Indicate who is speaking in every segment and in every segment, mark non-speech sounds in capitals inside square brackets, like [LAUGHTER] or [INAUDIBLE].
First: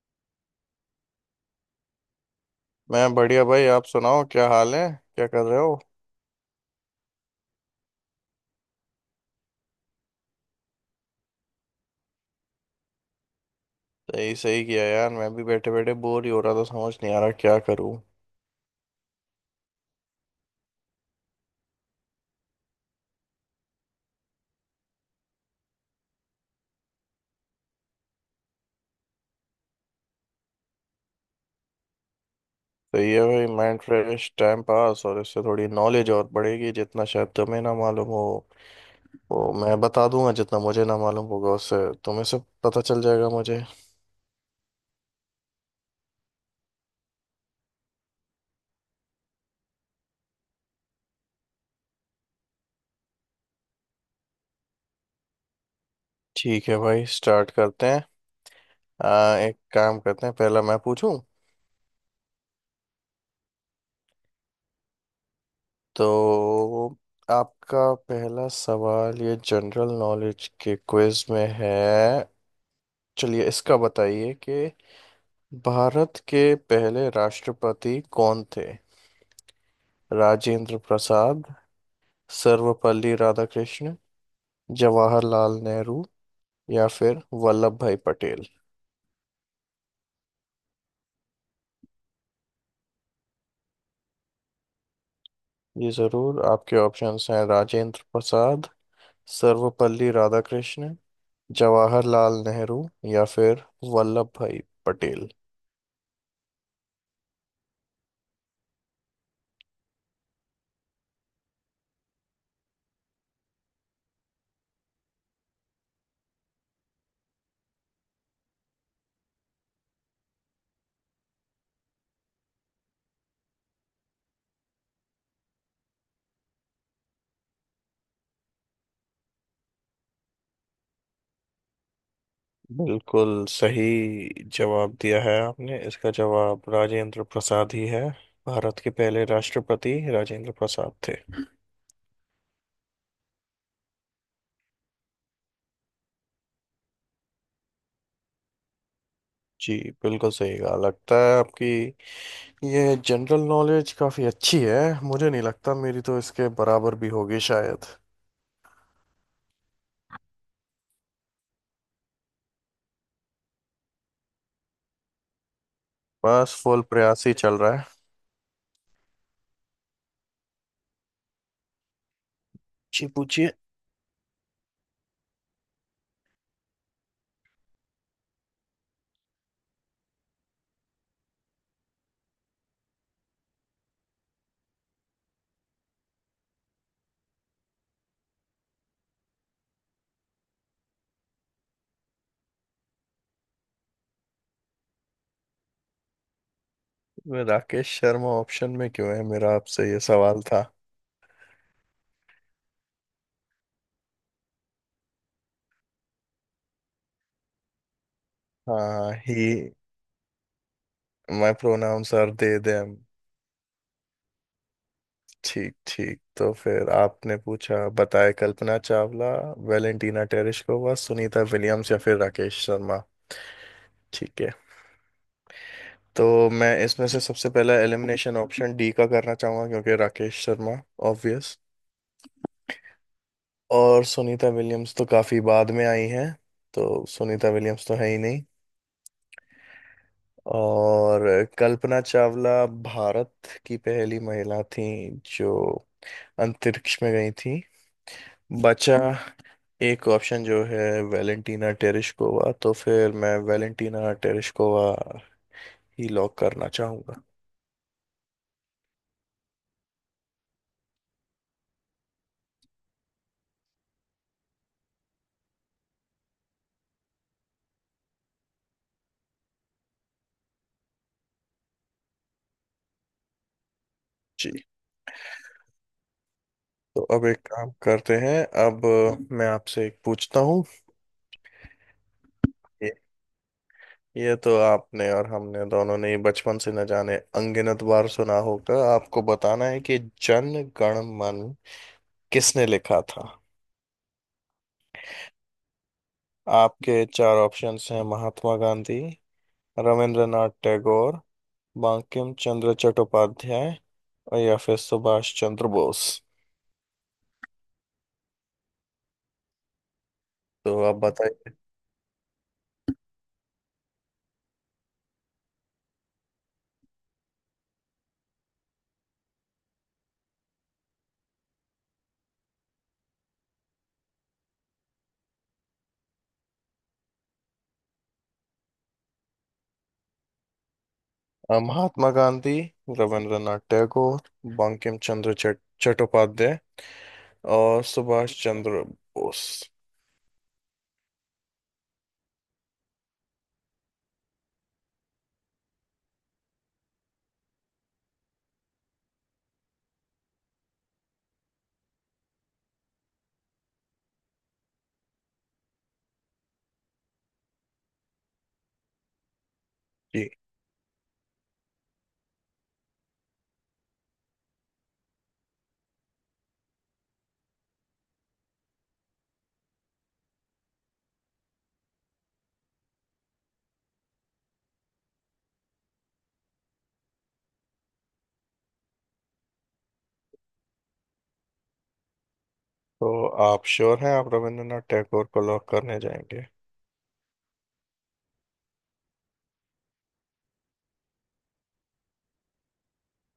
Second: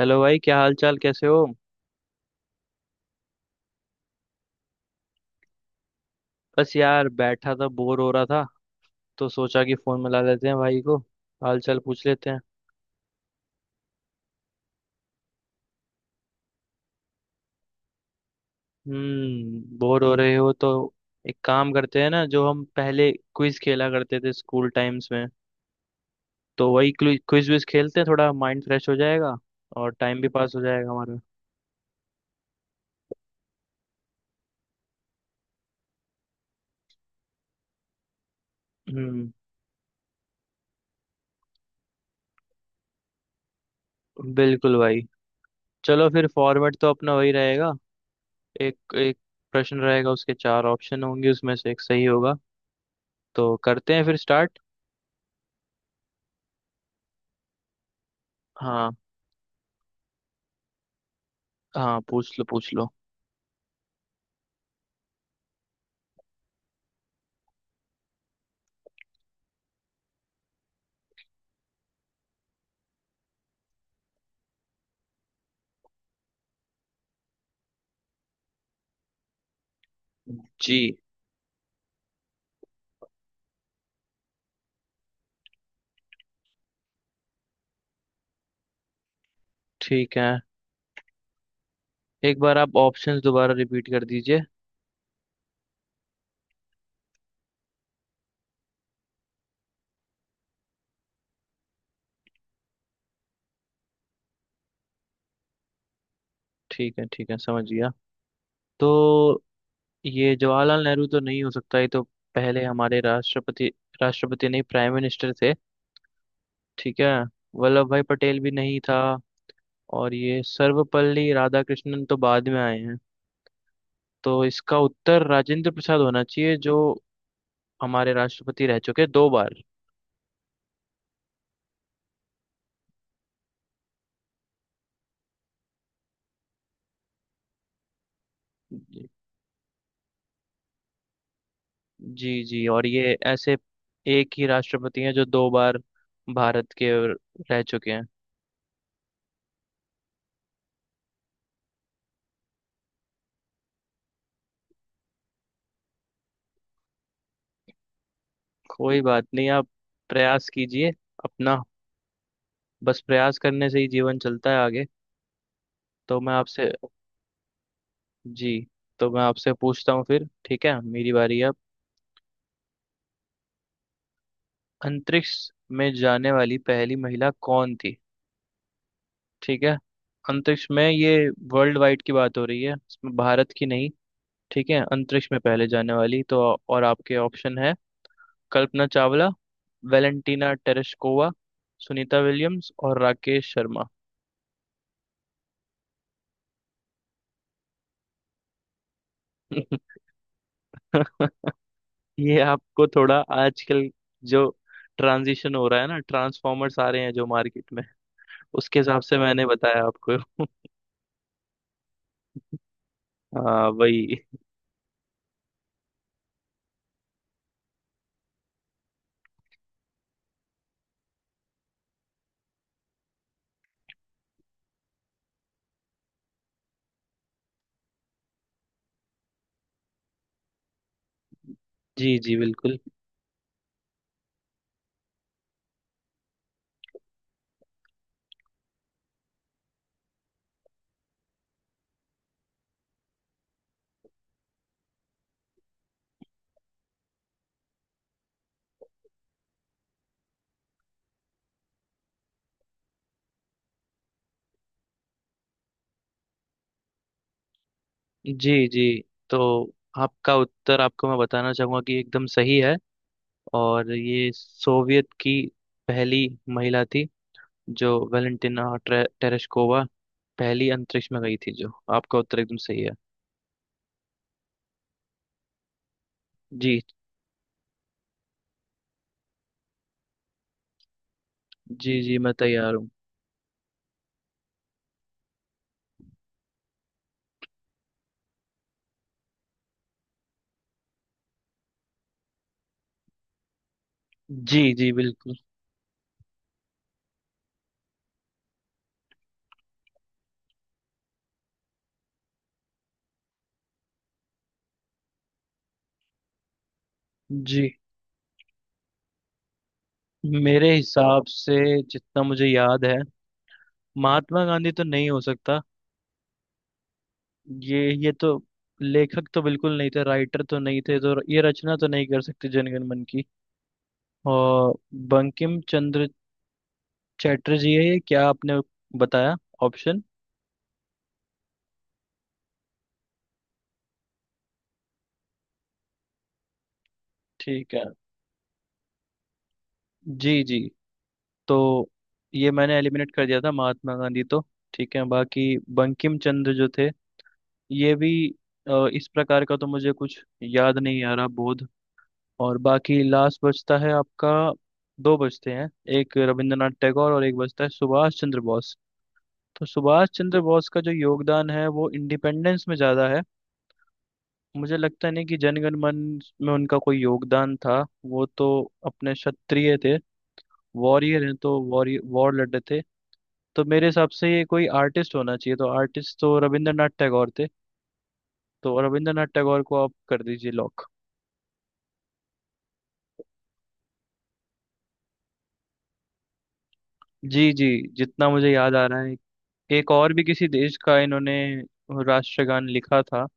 Speaker 1: Hello भाई, क्या हाल चाल, कैसे हो।
Speaker 2: मैं बढ़िया, भाई। आप सुनाओ, क्या हाल है? क्या कर रहे हो?
Speaker 1: बस यार, बैठा था, बोर हो रहा था, तो सोचा कि फोन मिला लेते हैं भाई को, हाल चाल पूछ लेते हैं।
Speaker 2: सही सही किया, यार। मैं भी बैठे बैठे बोर ही हो रहा था। समझ नहीं आ रहा क्या करूं।
Speaker 1: हम्म, बोर हो रहे हो तो एक काम करते हैं ना, जो हम पहले क्विज खेला करते थे स्कूल टाइम्स में, तो वही क्विज विज खेलते हैं। थोड़ा माइंड फ्रेश हो जाएगा और टाइम भी पास हो जाएगा हमारा।
Speaker 2: सही है भाई, माइंड फ्रेश, टाइम पास, और इससे थोड़ी नॉलेज और बढ़ेगी। जितना शायद तुम्हें ना मालूम हो
Speaker 1: हम्म,
Speaker 2: वो मैं बता दूंगा, जितना मुझे ना मालूम होगा उससे तुम्हें सब पता चल जाएगा मुझे।
Speaker 1: बिल्कुल भाई। चलो फिर, फॉर्मेट तो अपना वही रहेगा। एक एक प्रश्न रहेगा, उसके चार ऑप्शन होंगे, उसमें से एक सही होगा। तो करते हैं फिर स्टार्ट।
Speaker 2: ठीक है भाई, स्टार्ट करते हैं।
Speaker 1: हाँ
Speaker 2: एक काम करते हैं, पहला मैं पूछूं।
Speaker 1: हाँ, पूछ लो, पूछ लो।
Speaker 2: तो आपका पहला सवाल ये जनरल नॉलेज के क्विज में है। चलिए इसका बताइए कि भारत के पहले राष्ट्रपति कौन थे? राजेंद्र
Speaker 1: जी,
Speaker 2: प्रसाद, सर्वपल्ली राधाकृष्ण, जवाहरलाल नेहरू, या फिर वल्लभ भाई पटेल।
Speaker 1: ठीक है, एक बार आप ऑप्शंस दोबारा रिपीट कर दीजिए।
Speaker 2: ये जरूर आपके ऑप्शंस हैं। राजेंद्र प्रसाद, सर्वपल्ली राधाकृष्ण, जवाहरलाल नेहरू, या फिर वल्लभ भाई पटेल।
Speaker 1: ठीक है, ठीक है, समझ गया। तो ये जवाहरलाल नेहरू तो नहीं हो सकता, ये तो पहले हमारे राष्ट्रपति राष्ट्रपति नहीं, प्राइम मिनिस्टर थे। ठीक है। वल्लभ भाई पटेल भी नहीं था, और ये सर्वपल्ली राधाकृष्णन तो बाद में आए हैं। तो इसका उत्तर राजेंद्र प्रसाद होना चाहिए, जो हमारे राष्ट्रपति रह चुके 2 बार।
Speaker 2: बिल्कुल सही जवाब दिया है आपने। इसका जवाब राजेंद्र प्रसाद ही है। भारत के पहले राष्ट्रपति राजेंद्र प्रसाद थे।
Speaker 1: जी जी, और ये ऐसे एक ही राष्ट्रपति हैं जो 2 बार भारत के रह चुके हैं।
Speaker 2: जी, बिल्कुल सही कहा। लगता है आपकी ये जनरल नॉलेज काफी अच्छी है। मुझे नहीं लगता मेरी तो इसके बराबर भी होगी शायद।
Speaker 1: कोई बात नहीं, आप प्रयास कीजिए अपना। बस प्रयास करने से ही जीवन चलता है आगे। तो मैं
Speaker 2: बस
Speaker 1: आपसे,
Speaker 2: फुल प्रयास ही चल रहा है।
Speaker 1: जी, तो मैं आपसे पूछता हूँ फिर, ठीक है, मेरी बारी है अब।
Speaker 2: जी, पूछिए।
Speaker 1: अंतरिक्ष में जाने वाली पहली महिला कौन थी। ठीक है, अंतरिक्ष में, ये वर्ल्ड वाइड की बात हो रही है इसमें, भारत की नहीं। ठीक है, अंतरिक्ष में पहले जाने वाली तो, और आपके ऑप्शन है Kalpana Chawla, Valentina Tereshkova, Sunita Williams और राकेश शर्मा।
Speaker 2: मैं, राकेश शर्मा ऑप्शन में क्यों है? मेरा आपसे ये सवाल था।
Speaker 1: [LAUGHS] ये आपको थोड़ा आजकल जो ट्रांजिशन हो रहा है ना, ट्रांसफॉर्मर्स आ रहे हैं जो मार्केट में, उसके हिसाब
Speaker 2: हाँ
Speaker 1: से मैंने
Speaker 2: ही।
Speaker 1: बताया आपको। [LAUGHS]
Speaker 2: माई प्रोनाउंस आर दे देम।
Speaker 1: हाँ वही।
Speaker 2: ठीक ठीक। तो फिर आपने पूछा बताए, Kalpana Chawla, Valentina Tereshkova, Sunita Williams, या फिर राकेश शर्मा। ठीक है। तो मैं इसमें से सबसे पहला एलिमिनेशन ऑप्शन डी का करना चाहूंगा, क्योंकि राकेश शर्मा ऑब्वियस।
Speaker 1: जी जी, बिल्कुल।
Speaker 2: और सुनीता विलियम्स तो काफी बाद में आई हैं, तो सुनीता विलियम्स तो है ही नहीं। और कल्पना चावला भारत की पहली महिला थी जो अंतरिक्ष में गई थी। बचा एक ऑप्शन जो है वेलेंटीना टेरेशकोवा, तो फिर मैं वेलेंटीना टेरेशकोवा ही लॉक करना चाहूंगा।
Speaker 1: जी जी, तो आपका उत्तर, आपको मैं बताना चाहूंगा कि एकदम सही है। और ये सोवियत की पहली महिला थी जो टेरेस्कोवा पहली अंतरिक्ष में गई थी, जो आपका उत्तर एकदम सही है।
Speaker 2: जी।
Speaker 1: जी
Speaker 2: तो अब एक काम करते हैं। अब मैं आपसे एक पूछता हूँ।
Speaker 1: जी। जी, मैं तैयार हूँ।
Speaker 2: ये ये तो आपने और हमने दोनों ने ही बचपन से न जाने अनगिनत बार सुना होगा। आपको बताना है कि जन गण मन किसने लिखा था?
Speaker 1: जी जी, बिल्कुल।
Speaker 2: आपके चार ऑप्शंस हैं महात्मा गांधी, रविंद्रनाथ टैगोर, बंकिम चंद्र चट्टोपाध्याय, या फिर सुभाष चंद्र बोस।
Speaker 1: जी, मेरे
Speaker 2: तो आप
Speaker 1: हिसाब
Speaker 2: बताइए।
Speaker 1: से, जितना मुझे याद है, महात्मा गांधी तो नहीं हो सकता, ये तो लेखक तो बिल्कुल नहीं थे, राइटर तो नहीं थे, तो ये रचना तो नहीं कर सकते जनगण मन की। और बंकिम चंद्र चैटर्जी है ये, क्या आपने बताया ऑप्शन?
Speaker 2: महात्मा गांधी, रविंद्रनाथ टैगोर, बंकिम चंद्र चट्टोपाध्याय,
Speaker 1: ठीक
Speaker 2: और
Speaker 1: है।
Speaker 2: सुभाष चंद्र बोस।
Speaker 1: जी जी, तो ये मैंने एलिमिनेट कर दिया था महात्मा गांधी तो। ठीक है, बाकी बंकिम चंद्र जो थे, ये भी इस प्रकार का तो मुझे कुछ याद नहीं आ रहा बोध। और बाकी लास्ट बचता है आपका, दो बचते हैं, एक रविंद्रनाथ टैगोर और एक बचता है सुभाष चंद्र बोस। तो सुभाष
Speaker 2: जी।
Speaker 1: चंद्र बोस का जो योगदान है वो इंडिपेंडेंस में ज़्यादा है। मुझे लगता नहीं कि जनगण मन में उनका कोई योगदान था। वो तो अपने क्षत्रिय थे, वॉरियर हैं, तो वॉरियर वॉर लड़े थे। तो मेरे हिसाब से ये कोई आर्टिस्ट होना चाहिए, तो आर्टिस्ट तो रविंद्रनाथ टैगोर थे। तो रविंद्रनाथ टैगोर को आप कर दीजिए लॉक।
Speaker 2: तो आप श्योर हैं आप रविंद्रनाथ टैगोर को लॉक करने जाएंगे?
Speaker 1: जी जी, जितना मुझे याद आ रहा है, एक और भी किसी देश का इन्होंने राष्ट्रगान लिखा था।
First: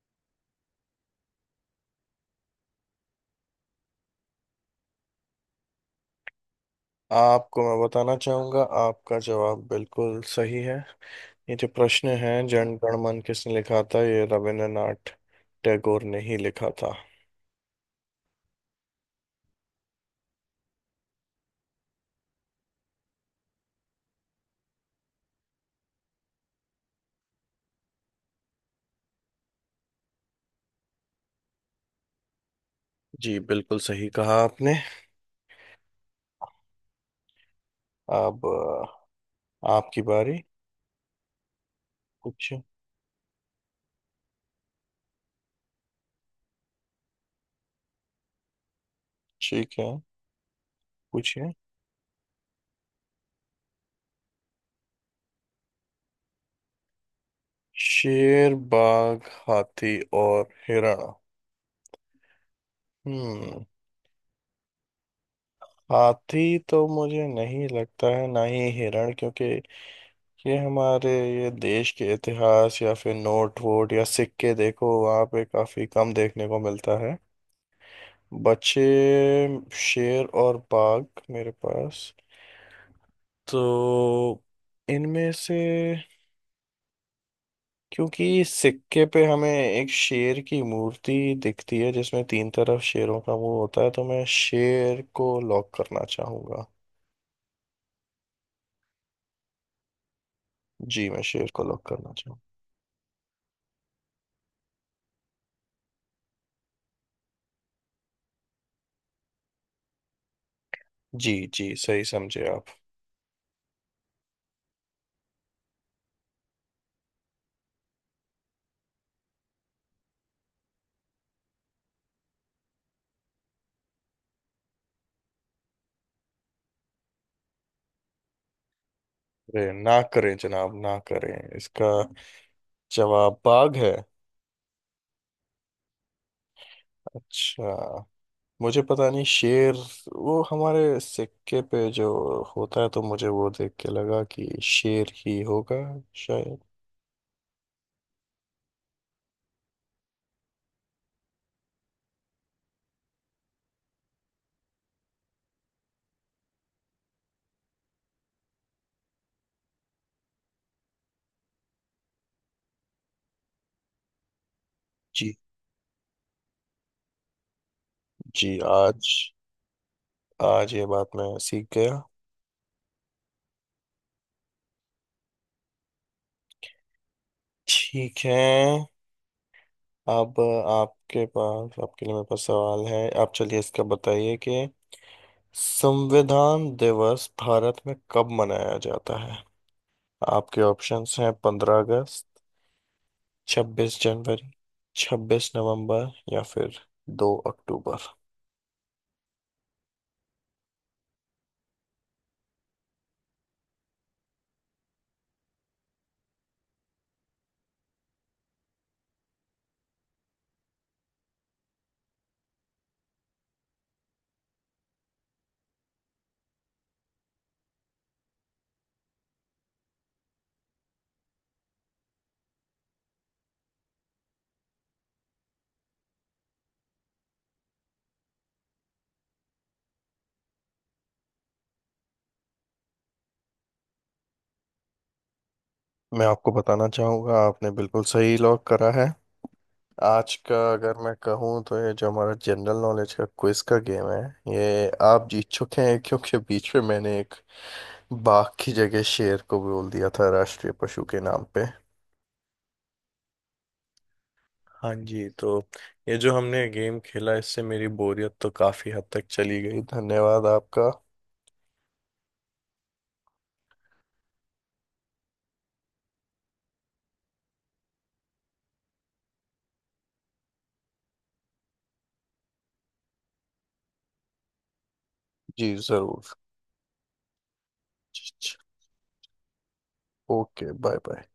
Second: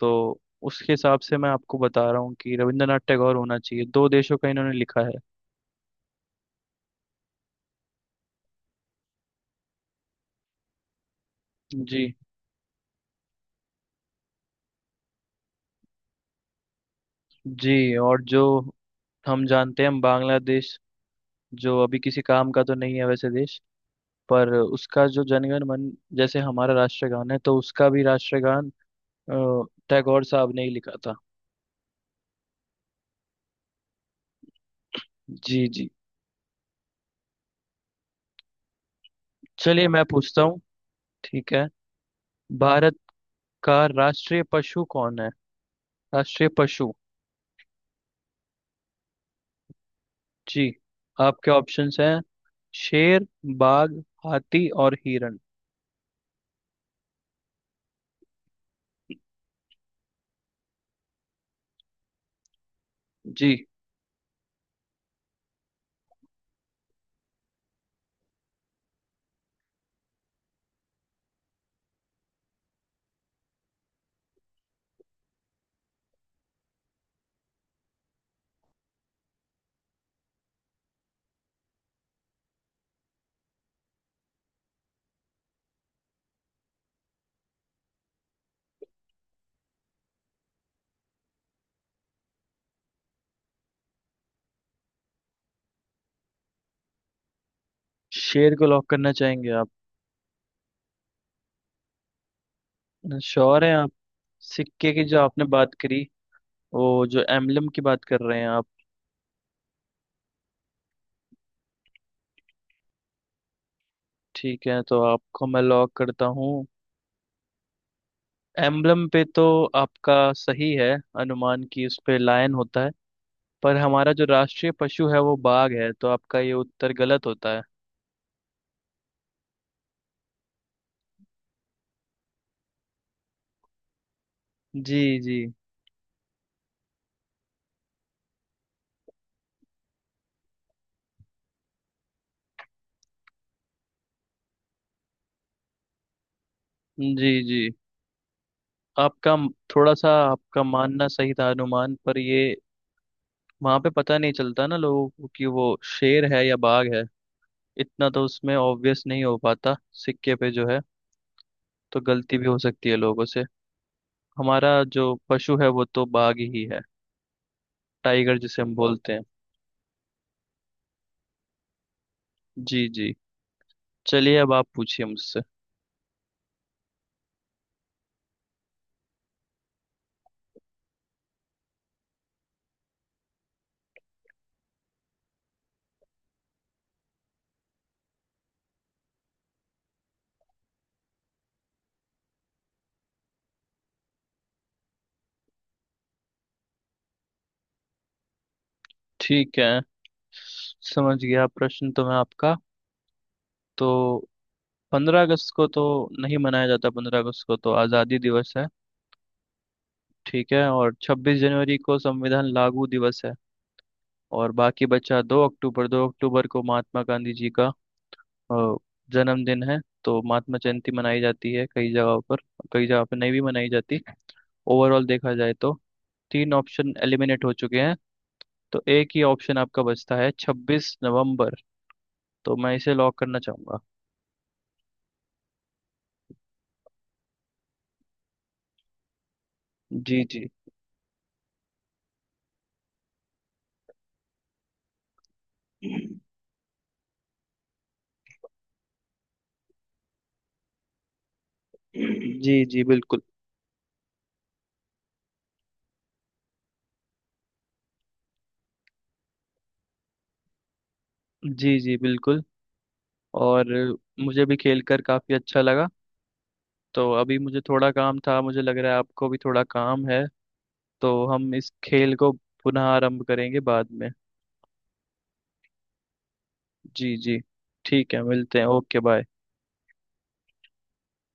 Speaker 1: तो उसके हिसाब से मैं आपको बता रहा हूँ कि रविंद्रनाथ टैगोर होना चाहिए, 2 देशों का इन्होंने लिखा है।
Speaker 2: आपको मैं बताना चाहूंगा आपका जवाब बिल्कुल सही है। ये जो
Speaker 1: जी
Speaker 2: प्रश्न है जन गण मन किसने लिखा था, ये रविंद्रनाथ टैगोर ने ही लिखा था।
Speaker 1: जी, और जो हम जानते हैं, हम बांग्लादेश, जो अभी किसी काम का तो नहीं है वैसे देश, पर उसका जो जनगण मन जैसे हमारा राष्ट्रगान है, तो उसका भी राष्ट्रगान अ, टैगोर साहब ने ही लिखा था।
Speaker 2: जी, बिल्कुल सही कहा आपने।
Speaker 1: जी जी।
Speaker 2: अब
Speaker 1: चलिए,
Speaker 2: आपकी
Speaker 1: मैं
Speaker 2: बारी।
Speaker 1: पूछता हूँ। ठीक है,
Speaker 2: कुछ
Speaker 1: भारत का राष्ट्रीय पशु कौन है। राष्ट्रीय पशु।
Speaker 2: ठीक है,
Speaker 1: जी। आपके
Speaker 2: पूछिए।
Speaker 1: ऑप्शंस हैं शेर, बाघ, हाथी और हिरण।
Speaker 2: शेर, बाघ, हाथी और हिरण। हम्म
Speaker 1: जी,
Speaker 2: हाथी तो मुझे नहीं लगता है, ना ही हिरण, क्योंकि ये हमारे ये देश के इतिहास या फिर नोट वोट या सिक्के देखो, वहाँ पे काफी कम देखने को मिलता है। बचे शेर और बाघ मेरे पास। तो इनमें से, क्योंकि सिक्के पे हमें एक शेर की मूर्ति दिखती है जिसमें तीन तरफ शेरों का मुंह होता है, तो मैं शेर को लॉक करना चाहूंगा।
Speaker 1: शेर को लॉक करना चाहेंगे आप?
Speaker 2: जी, मैं शेर को लॉक करना चाहूंगा।
Speaker 1: श्योर हैं आप? सिक्के की जो आपने बात करी, वो जो एम्बलम की बात कर रहे हैं आप?
Speaker 2: जी जी, सही समझे आप।
Speaker 1: ठीक है, तो आपको मैं लॉक करता हूँ। एम्बलम पे तो आपका सही है अनुमान की उस पे लायन होता है, पर हमारा जो राष्ट्रीय पशु है वो बाघ है, तो आपका ये उत्तर गलत होता है।
Speaker 2: अरे, ना करें जनाब, ना करें! इसका जवाब बाघ है?
Speaker 1: जी जी।
Speaker 2: अच्छा। मुझे पता नहीं। शेर वो हमारे सिक्के पे जो होता है तो मुझे वो देख के लगा कि शेर ही होगा शायद।
Speaker 1: जी जी। आपका म- थोड़ा सा आपका मानना सही था अनुमान पर, ये वहां पे पता नहीं चलता ना लोगों को कि वो शेर है या बाघ है। इतना तो उसमें ऑब्वियस नहीं हो पाता सिक्के पे जो है, तो गलती भी हो सकती है लोगों से। हमारा जो
Speaker 2: जी
Speaker 1: पशु है वो तो बाघ ही है, टाइगर
Speaker 2: जी।
Speaker 1: जिसे हम
Speaker 2: आज,
Speaker 1: बोलते हैं।
Speaker 2: आज ये बात मैं सीख गया।
Speaker 1: जी जी। चलिए, अब आप पूछिए मुझसे।
Speaker 2: ठीक है। अब आपके पास, आपके लिए मेरे पास सवाल है। आप चलिए इसका बताइए कि संविधान दिवस भारत में कब मनाया जाता है? आपके ऑप्शंस हैं 15 अगस्त, 26 जनवरी, 26 नवंबर, या फिर 2 अक्टूबर।
Speaker 1: ठीक है, समझ गया प्रश्न तो मैं आपका। तो 15 अगस्त को तो नहीं मनाया जाता, 15 अगस्त को तो आज़ादी दिवस है। ठीक है, और 26 जनवरी को संविधान लागू दिवस है। और बाकी बचा 2 अक्टूबर, 2 अक्टूबर को महात्मा गांधी जी का अ, जन्मदिन है, तो महात्मा जयंती मनाई जाती है कई जगहों पर, कई जगह पर नहीं भी मनाई जाती। ओवरऑल देखा जाए तो 3 ऑप्शन एलिमिनेट हो चुके हैं, तो एक ही ऑप्शन आपका बचता है 26 नवंबर, तो मैं इसे लॉक करना चाहूंगा।
Speaker 2: मैं आपको बताना चाहूँगा आपने बिल्कुल सही लॉक करा है।
Speaker 1: जी
Speaker 2: आज
Speaker 1: जी।
Speaker 2: का अगर मैं कहूँ तो ये जो हमारा जनरल नॉलेज का क्विज का गेम है ये आप जीत चुके हैं, क्योंकि बीच में मैंने एक बाघ की जगह शेर को बोल दिया था राष्ट्रीय पशु के नाम पे।
Speaker 1: जी जी, बिल्कुल।
Speaker 2: हाँ जी। तो ये जो हमने गेम खेला इससे मेरी बोरियत तो काफी हद तक चली गई। धन्यवाद आपका।
Speaker 1: जी जी, बिल्कुल। और मुझे भी खेल कर काफ़ी अच्छा लगा। तो अभी मुझे थोड़ा काम था, मुझे लग रहा है आपको भी थोड़ा काम है, तो हम इस खेल को पुनः आरंभ करेंगे बाद में।
Speaker 2: जी जरूर।
Speaker 1: जी जी। ठीक है,
Speaker 2: जी, जी।
Speaker 1: मिलते हैं, okay bye.
Speaker 2: Okay bye bye.